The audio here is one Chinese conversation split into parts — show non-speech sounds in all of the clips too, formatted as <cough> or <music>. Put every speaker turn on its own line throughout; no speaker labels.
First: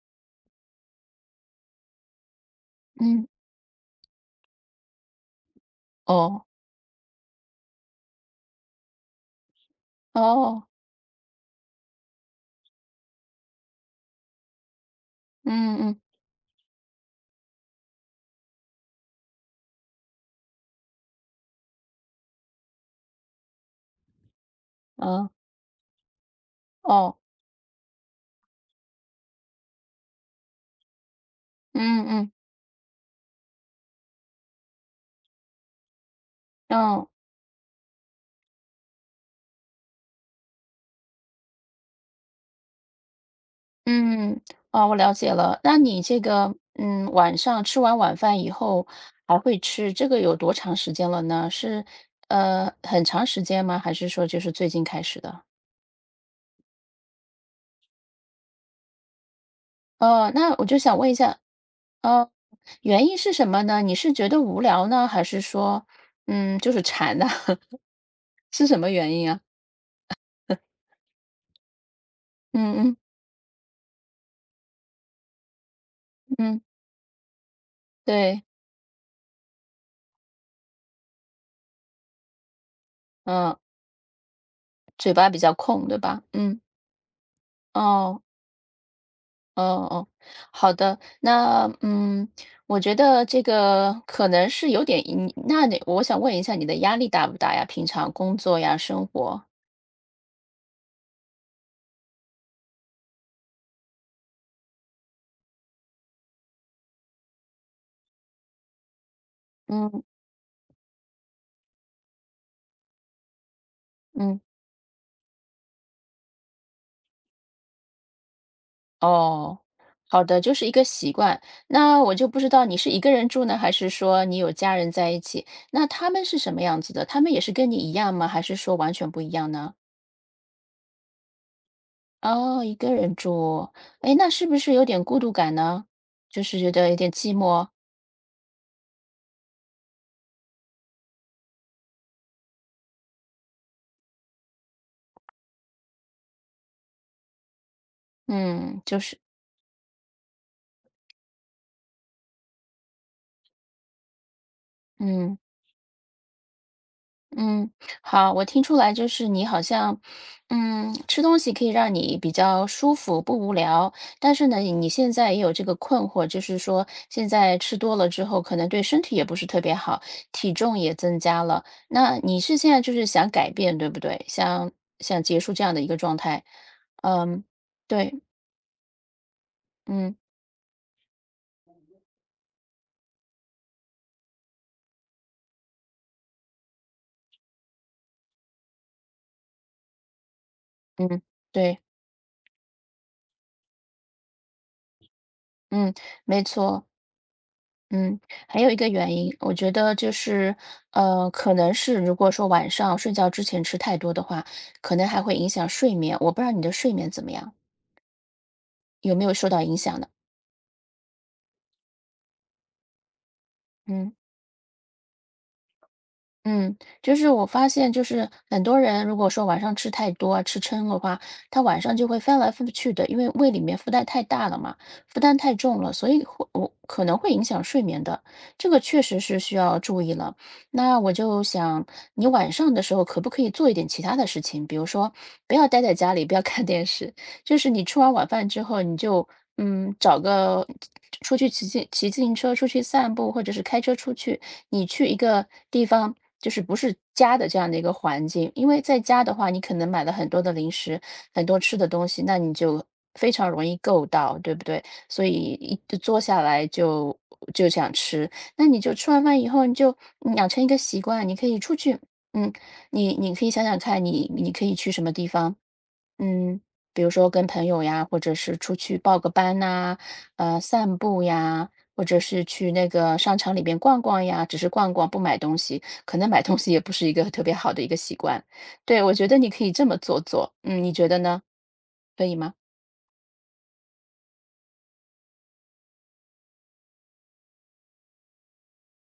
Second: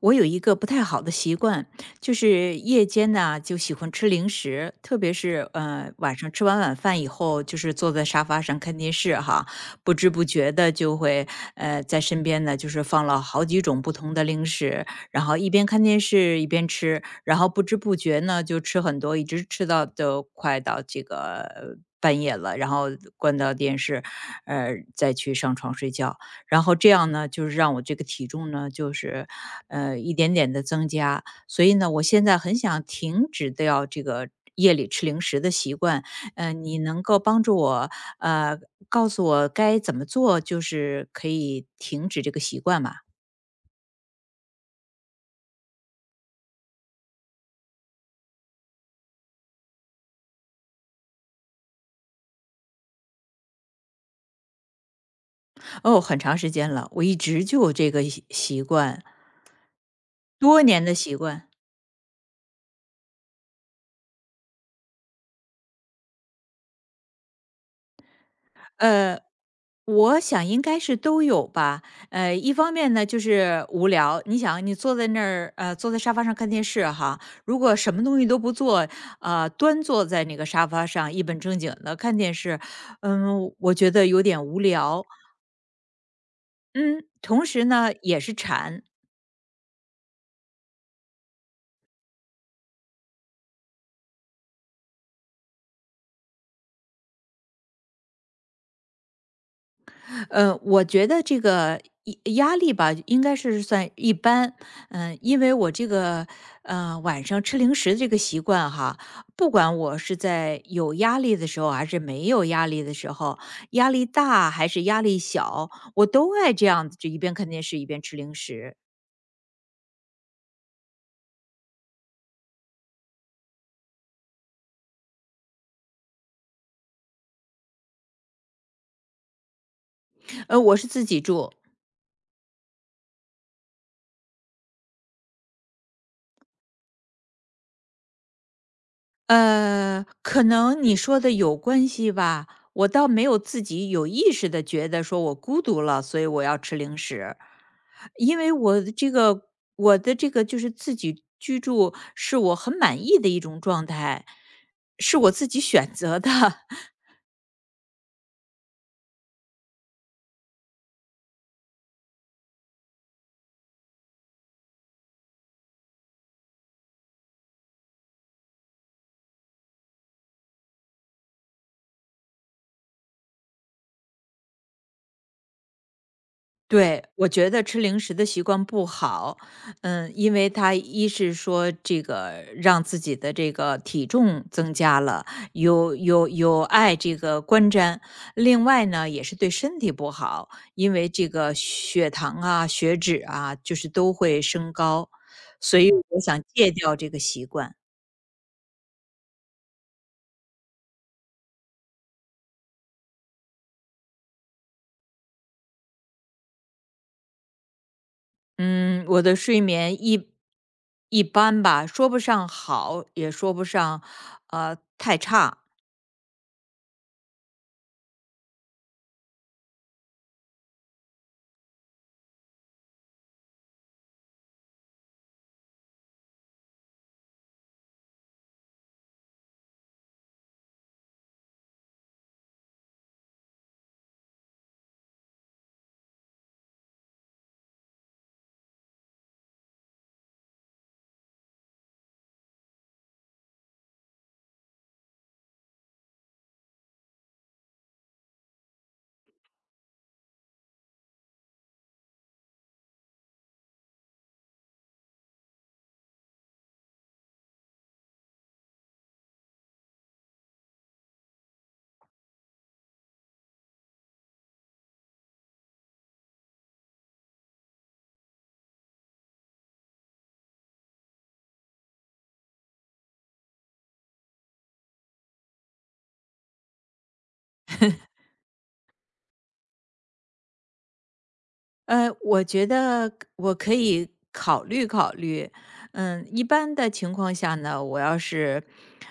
我有一个不太好的习惯，就是夜间
嗯，
呢就喜欢吃零食，特别是晚上吃
哦，
完晚饭以后，就是坐在沙发上看电视哈，不知不觉
哦，
的就会在身边呢就是放了好几种不同的零食，然后一边
嗯
看电
嗯，
视一边吃，然后不知不觉呢就吃很多，一直吃到都快到这个半夜了，然后关掉电视，呃再
哦，
去上床睡觉。然后这样
哦，
呢，就是让我这个体重呢，就是，一点点的增加。所以呢，我
嗯
现
嗯，
在很想停止掉这个夜里吃零食的习惯，你能
哦，
够帮助我，呃，告诉我该怎么做，就是可以停止这个习惯吗？
嗯，哦，我了解了。那你这个，晚上吃完晚饭以后还会吃，这个有多长时间了呢？是，很长时间吗？还是说就是最近开始的？
哦，很长时间了，我一直就有这个习惯，
哦，那
多
我就
年的
想问一
习
下，
惯。
哦，原因是什么呢？你是觉得无聊呢，还是说，就是馋呢？<laughs> 是什么原
呃，
因啊？
我想应该是都有吧。一
嗯
方面
嗯
呢，就是无聊。你想，你坐在那儿，坐在沙发上看
嗯，
电视哈，如果什么东西都
对，
不做，端坐在那个沙发上一本正经的看电视，嗯，
嗯，
我觉得有点无聊。
嘴巴比较空，对吧？嗯。
嗯，同时呢，也
哦，
是馋。
哦哦，好的，那我觉得这个可能是有点那你我想问一下你的压力大不大呀？平常工作呀，生活，
我觉得这个压力吧，应该是算一般。嗯，因为我这个晚上吃零食的这个习惯哈，不管我
嗯
是在有压力的时候，还是没有压力的时候，压力
嗯，
大还是压力小，我都爱这样子，就一边看电视一边吃零食。
哦，好的，就是一个习惯。那我就不知道你是一个人住呢，还是说你有家人在一起？那他们是什么样子的？他们也是跟你一样吗？还是说完全不一样呢？
我是自己住，
哦，一个人住，哎，那是不是有点孤独感呢？就是觉得有点寂寞，
可能你说的有关系吧。我倒没有自己有意识的觉得说我孤独了，所以我要吃零食，因为
嗯，就是。
我的这个就是自己居住是我很满意的一种状态，是我
嗯
自己选择的。<laughs>
嗯，好，我听出来就是你好像，嗯，吃东西可以让你比较舒服，不无聊。但是呢，你现在也有这个困惑，就是说现在吃多了之后，可能对身体也不是特别好，体重也增加了。那你是现在就是想改变，对不对？想结束这样的一个状态。
对，我
嗯，
觉得吃零食
对，
的习惯不好，嗯，
嗯
因为它一是说这个让自己的这个体重增加了，有碍这个观瞻，另外呢也是对身体不好，因为
嗯，
这个
对，
血糖啊、血脂啊，就是都会升高，所以
嗯，
我想
没
戒
错。
掉这个习惯。
嗯，还有一个原因，我觉得就是，可能是如果说晚上睡觉之前吃太多的话，可能还会影响睡眠。我不知道你的睡眠怎么样，
嗯，
有
我
没有
的
受
睡
到影
眠
响呢？
一般吧，说不上好，也说不上
嗯。
太差，
嗯，就是我发现，就是很多人如果说晚上吃太多啊，吃撑的话，他晚上就会翻来覆去的，因为胃里面负担太大了嘛，负担太重了，所以我可能会影响睡眠的，这个确实是需要注意了。那我就想，你晚上的时候可不可以做一点其他的事情，比如说不要待在家里，不要看电视，就是你吃完晚饭之后，你就找个出去骑自行车，出去散步，或者是开车出去。你去一个地方，就是不是家的这样的一个环境。因为在家的话，你可能买了很多的零食，很多吃的东西，那你就非常容易够到，对不对？所以一坐下来就想吃，那你就吃完饭以后，你就养成一个习惯，你可以出去，嗯，你可以想想看你可以去什么地方，嗯，比如说跟朋友呀，或者是出去报个班呐，散步呀，或者是去那个商场里边逛逛呀，只是逛逛不买东西，可能买东西也不是一个特别好的一个习惯。对，我觉得你可以这么做做，嗯，你觉得呢？可以
我
吗？
觉得我可以考虑考虑。嗯，一般的情况下呢，我要是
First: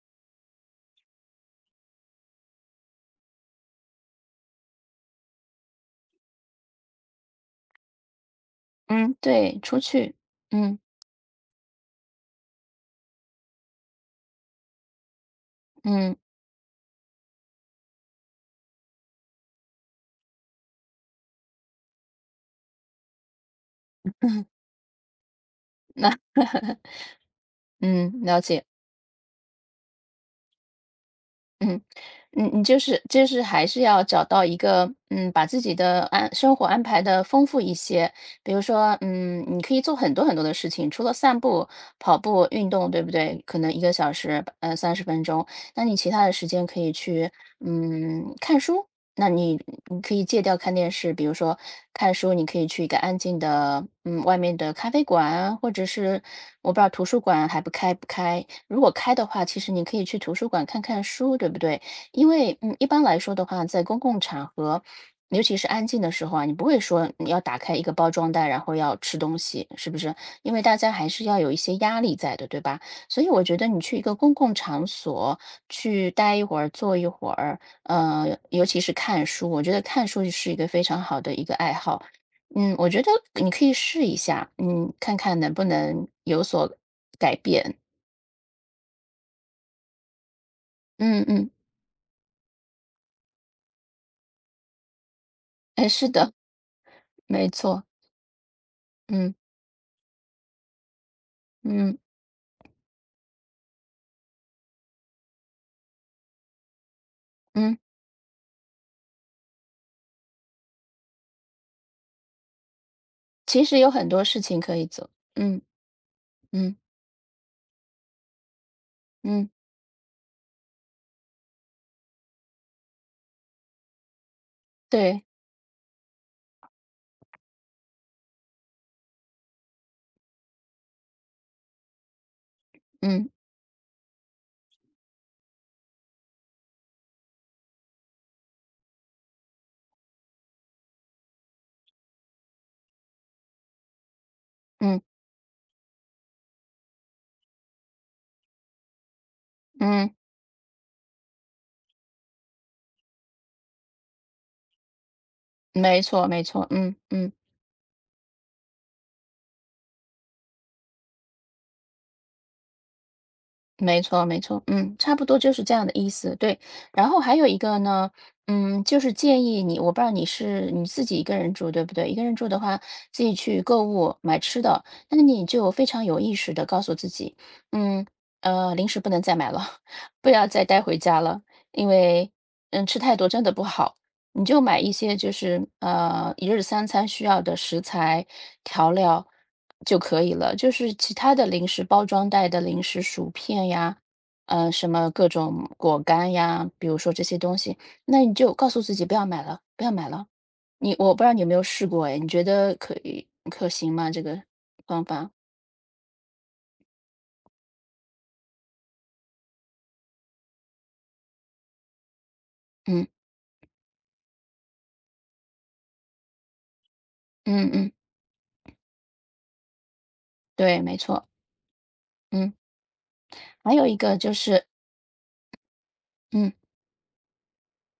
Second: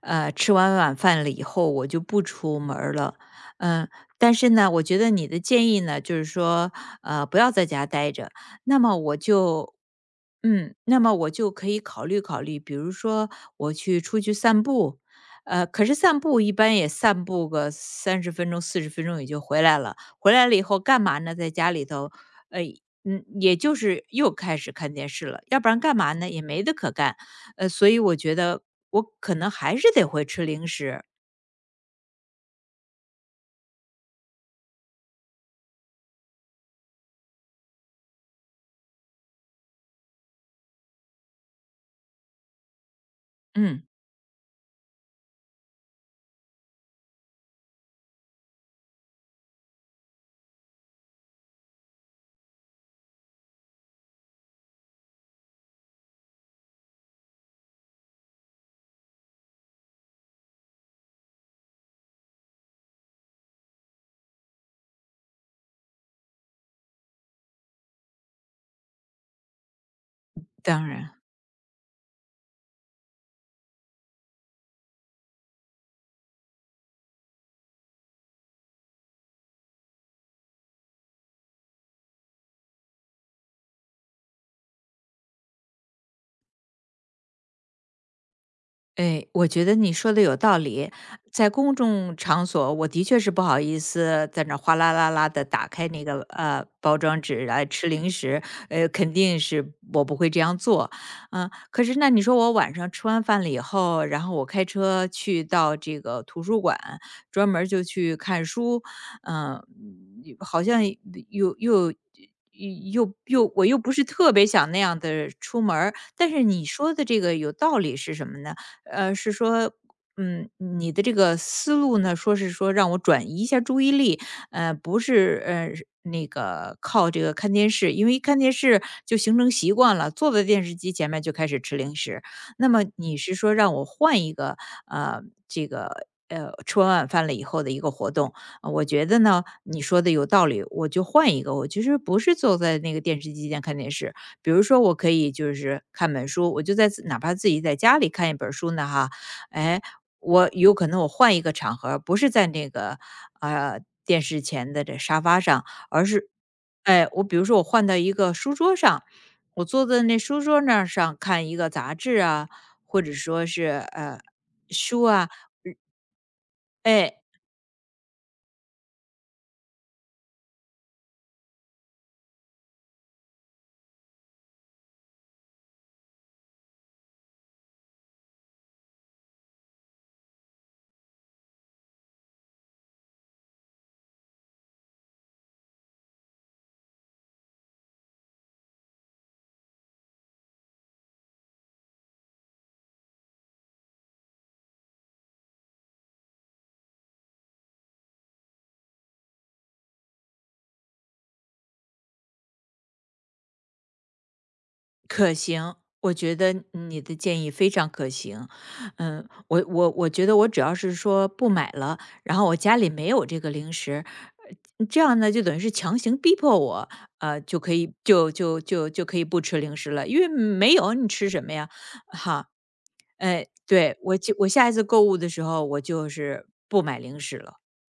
吃完晚饭了以后，我就不出门儿了。嗯，但是呢，我觉得你的建议呢，就是说不要在家待着，那么
嗯，
我
对，
就。
出去，
嗯，
嗯
那么我就可以考虑考虑，比如说我去出去散步，可是
嗯，
散步一般也散步个30分钟、40分钟也就回来了。回来了以后干嘛呢？在家里头呃，嗯，也就是又开始看电视了，要不然干
那
嘛呢？也没得可干。所以
嗯，
我觉
了
得
解，
我可能还是得会吃零食，
嗯。你就是还是要找到一个，嗯，把自己的生活安排的丰富一些。比如说，嗯，你可以做很多很多的事情，除了散步、跑步、运动，对不对？可能一
嗯，
个小时，30分钟。那你其他的时间可以去，嗯，看书。那你可以戒掉看电视，比如说看书，你可以去一个安静的，嗯，外面的咖啡馆，或者是我不知道图书馆还不开不开。如果开的话，其实你可以去图书馆看看书，对不对？因为，嗯，一般来说的话，在公共场合，尤其是安静的时候啊，你不会说你要打开一个包装袋，然后要吃东西，是不是？因为大
当
家还
然。
是要有一些压力在的，对吧？所以我觉得你去一个公共场所去待一会儿、坐一会儿，呃，尤其是看书，我觉得看书是一个非常好的一个爱好。嗯，我觉得你可以试一下，嗯，看看能不能有所改变。
哎，我觉得你说的有道理。
嗯嗯，
在公众场所，我的确是不好意思在那儿哗啦啦啦的打开
哎，
那
是
个
的，
包装纸
没
来
错，
吃零食，肯
嗯
定是我不会这样做。嗯、可是
嗯
那你说我晚上吃完饭了以后，然后我开车去到这个图书馆，专门儿
嗯。
就去看书，嗯、好像又。
其
我又
实有
不是
很多
特
事
别
情
想
可
那
以
样
做，
的
嗯
出门儿但是你
嗯
说的这个有道理是什么呢？是
嗯，
说，嗯，你的这个思路呢，说是说让我转移一下注意力，呃，不
对，
是呃那个靠这个看电视，因为一看电视就形成习惯了，坐在电视机前面就开始吃零食。那么你
嗯
是说让我换一个呃这个。吃完晚饭了以后的一个活动，我觉得呢，你说的有道理，我就换一个，我其实不是坐在那个电视机前看电视，比如说我
嗯
可以就是看本书，我就在哪怕自己在家里看一本书呢哈，哎，
嗯，
我有可能我换一个场合不是在那个，电视前的这沙发上，
没错没错，嗯
哎，我
嗯，
比如说我换到一个书桌上，我坐在那书桌那儿上看一个杂志啊，或者说是，
没
呃，
错没错，嗯，
书
差不
啊，
多就是这样的意思，对。然
哎。
后还有一个呢，就是建议你，我不知道你是你自己一个人住，对不对？一个人住的话，自己去购物买吃的，那你就非常有意识的告诉自己，嗯零食不能再买了，<laughs> 不要再带回家了，因为吃太多真的不好。你就买一些就是一日三餐需要的食材、调料就可以了。就是其他的零食，包装袋的零食、薯片呀，什么各种果干呀，比如说这些东西，那你就告诉自己不要买了，不要买了。我不知道你有没有试过哎，你觉得可行吗？这个方法？
可行，我觉得你的建议非常可行。嗯，我觉得我只要是说不买了，然后我家里
嗯
没有这个零食，这样呢就等于是强行逼迫我，就
嗯
可
嗯，
以就就就就可以不吃零食了，因为没
对，
有
没
你
错，
吃什么呀？哈，
嗯。
哎，
还有一
对
个
我
就
就我
是
下一次购物的时候，我就是
嗯。
不买零食了。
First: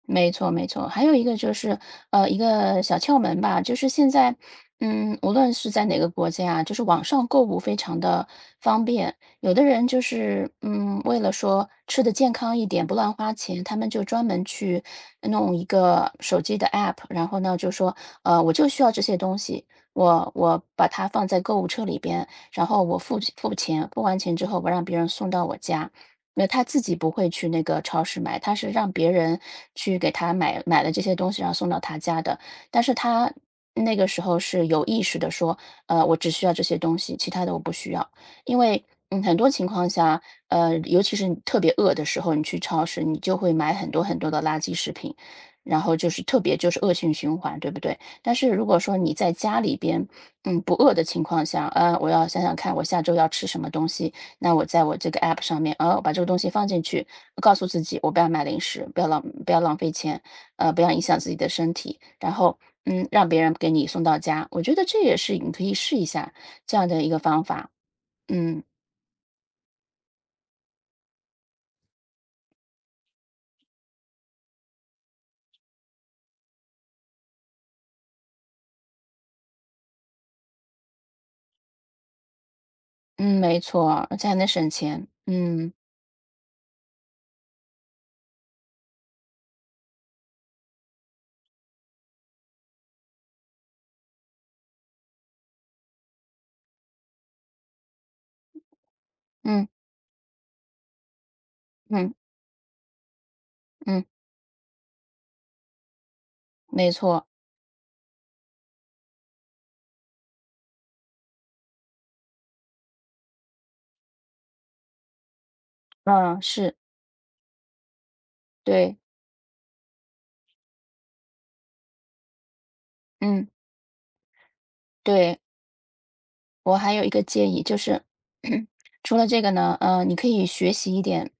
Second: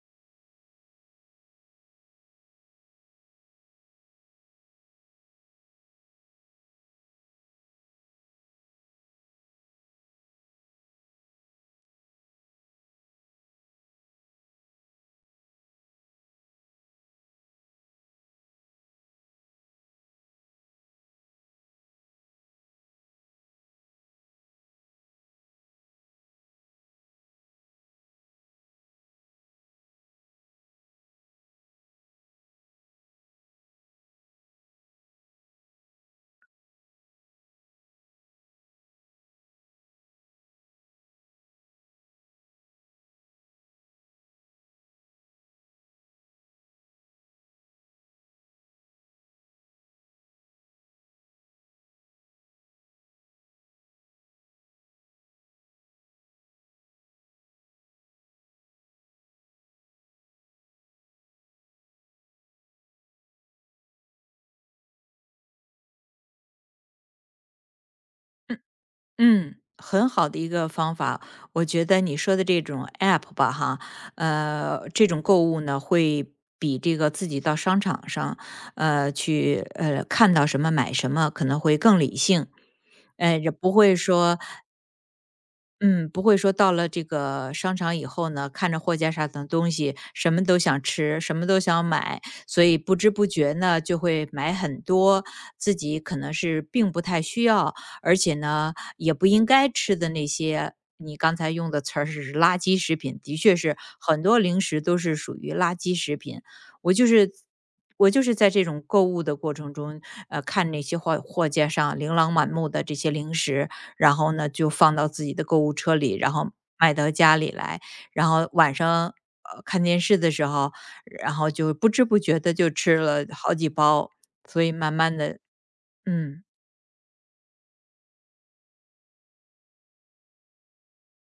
没错，没错。还有一个就是，一个小窍门吧，就是现在，无论是在哪个国家啊，就是网上购物非常的方便。有的人就是，为了说吃的健康一点，不乱花钱，他们就专门去弄一个手机的 app，然后呢，就说，我就需要这些东西，我把它放在购物车里边，然后我付钱，付完钱之后，我让别人送到我家。那他自己不会去那个超市买，他是让别人去给他买了这些东西，然后送到他家的。但是他那个时候是有意识的说，我只需要这些东西，其他的我不需要。因为很多情况下，尤其是你特别饿的时候，你去超市，你就会买很多很多的垃圾食品，然后就是特别就是恶性循环，对不对？但是如果说你在家里边，不饿的情况下，我要想想看我下周要吃什么东西，那我在我这个 app 上面，哦，把这个东西放进去，告诉自己我不要买零食，不要浪费钱，不要影响自己的身体，然后让别人给你送到家，我觉得这也是你可以试一下这样的一个方法。嗯
嗯，很好的一个方法。我觉得你说的这种 app 吧，哈，这种购物呢，会比这个自己到商场上，去看到什么买什么，可能会更理性。
嗯，
也
没
不会
错，这样
说
能省钱。嗯
嗯，不会说到了这个商场以后呢，看着货架上的东西，什么都想吃，什么都想买，所以不知不觉呢，就会买很多自己可能是并不太需要，而且呢，也不应
嗯
该吃的那些。你刚才用的词儿
嗯
是垃圾食品，的确是
嗯，
很多零食都是属于垃圾食品。
没
我就
错，
是我就是在这种购物的过程中，看那些货架上琳琅满目的这些零食，然后呢，就放到自己的购物车里，然
嗯，
后
是，
买到家里来，然后晚上，
对，
看电视的时候，然后就不知不觉的就吃了
嗯
好几包，所以慢慢的，
对。
嗯，
我还有一个建议，就是 <clears throat> 除了这个呢，你可以学习一点，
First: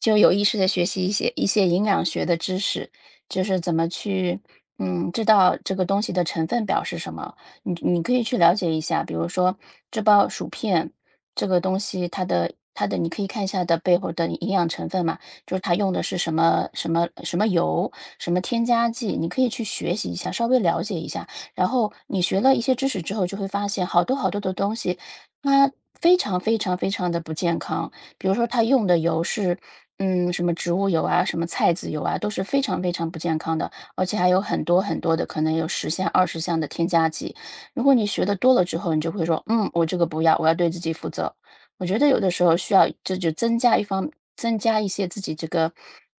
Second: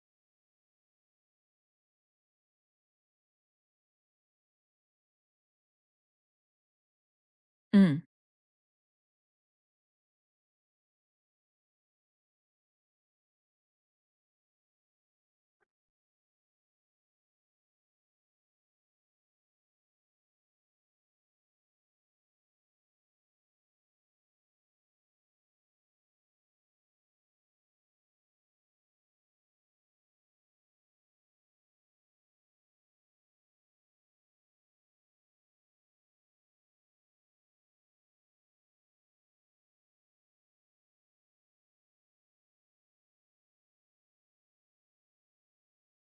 就有意识的学习一些营养学的知识，就是怎么去，知道这个东西的成分表是什么。你
嗯，
可以去了解一下，比如说这包薯片这个东西，它的你可以看一下的背后的营养成分嘛，就是它用的是什么什么什么油，什么添加剂，你可以去学习一下，稍微了解一下。然后你学了一些知识之后，就会发现好多好多的东西，它非常非常非常的不健康。比如说它用的油是，什么植物油啊，什么菜籽油啊，都是非常非常不健康的，而且还有很多很多的，可能有十项、20项的添加剂。如果你学的多了之后，你就会说：“嗯，我这个不要，我要对自己负责。”我觉得有的时候需要增加一些自己这个，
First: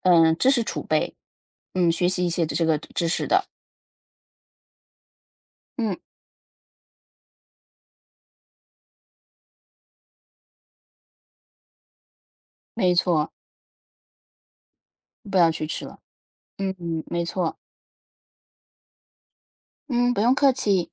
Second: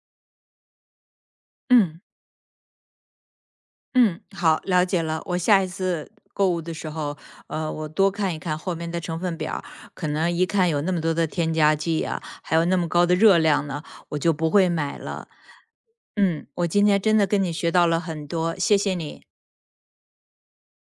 知识储备，
嗯，
学习一些这个知识的。
嗯，好，了解了。我下一
嗯，
次购物的时候，我多看一看后面的成分表儿可能一看有那么多的添加剂啊，还有那么
没
高的
错。
热量呢，我就不会买了。
不要去吃了。
嗯，我
嗯，
今天
嗯，
真
没
的跟你
错。
学到了很多，谢谢你。
嗯，不用客气。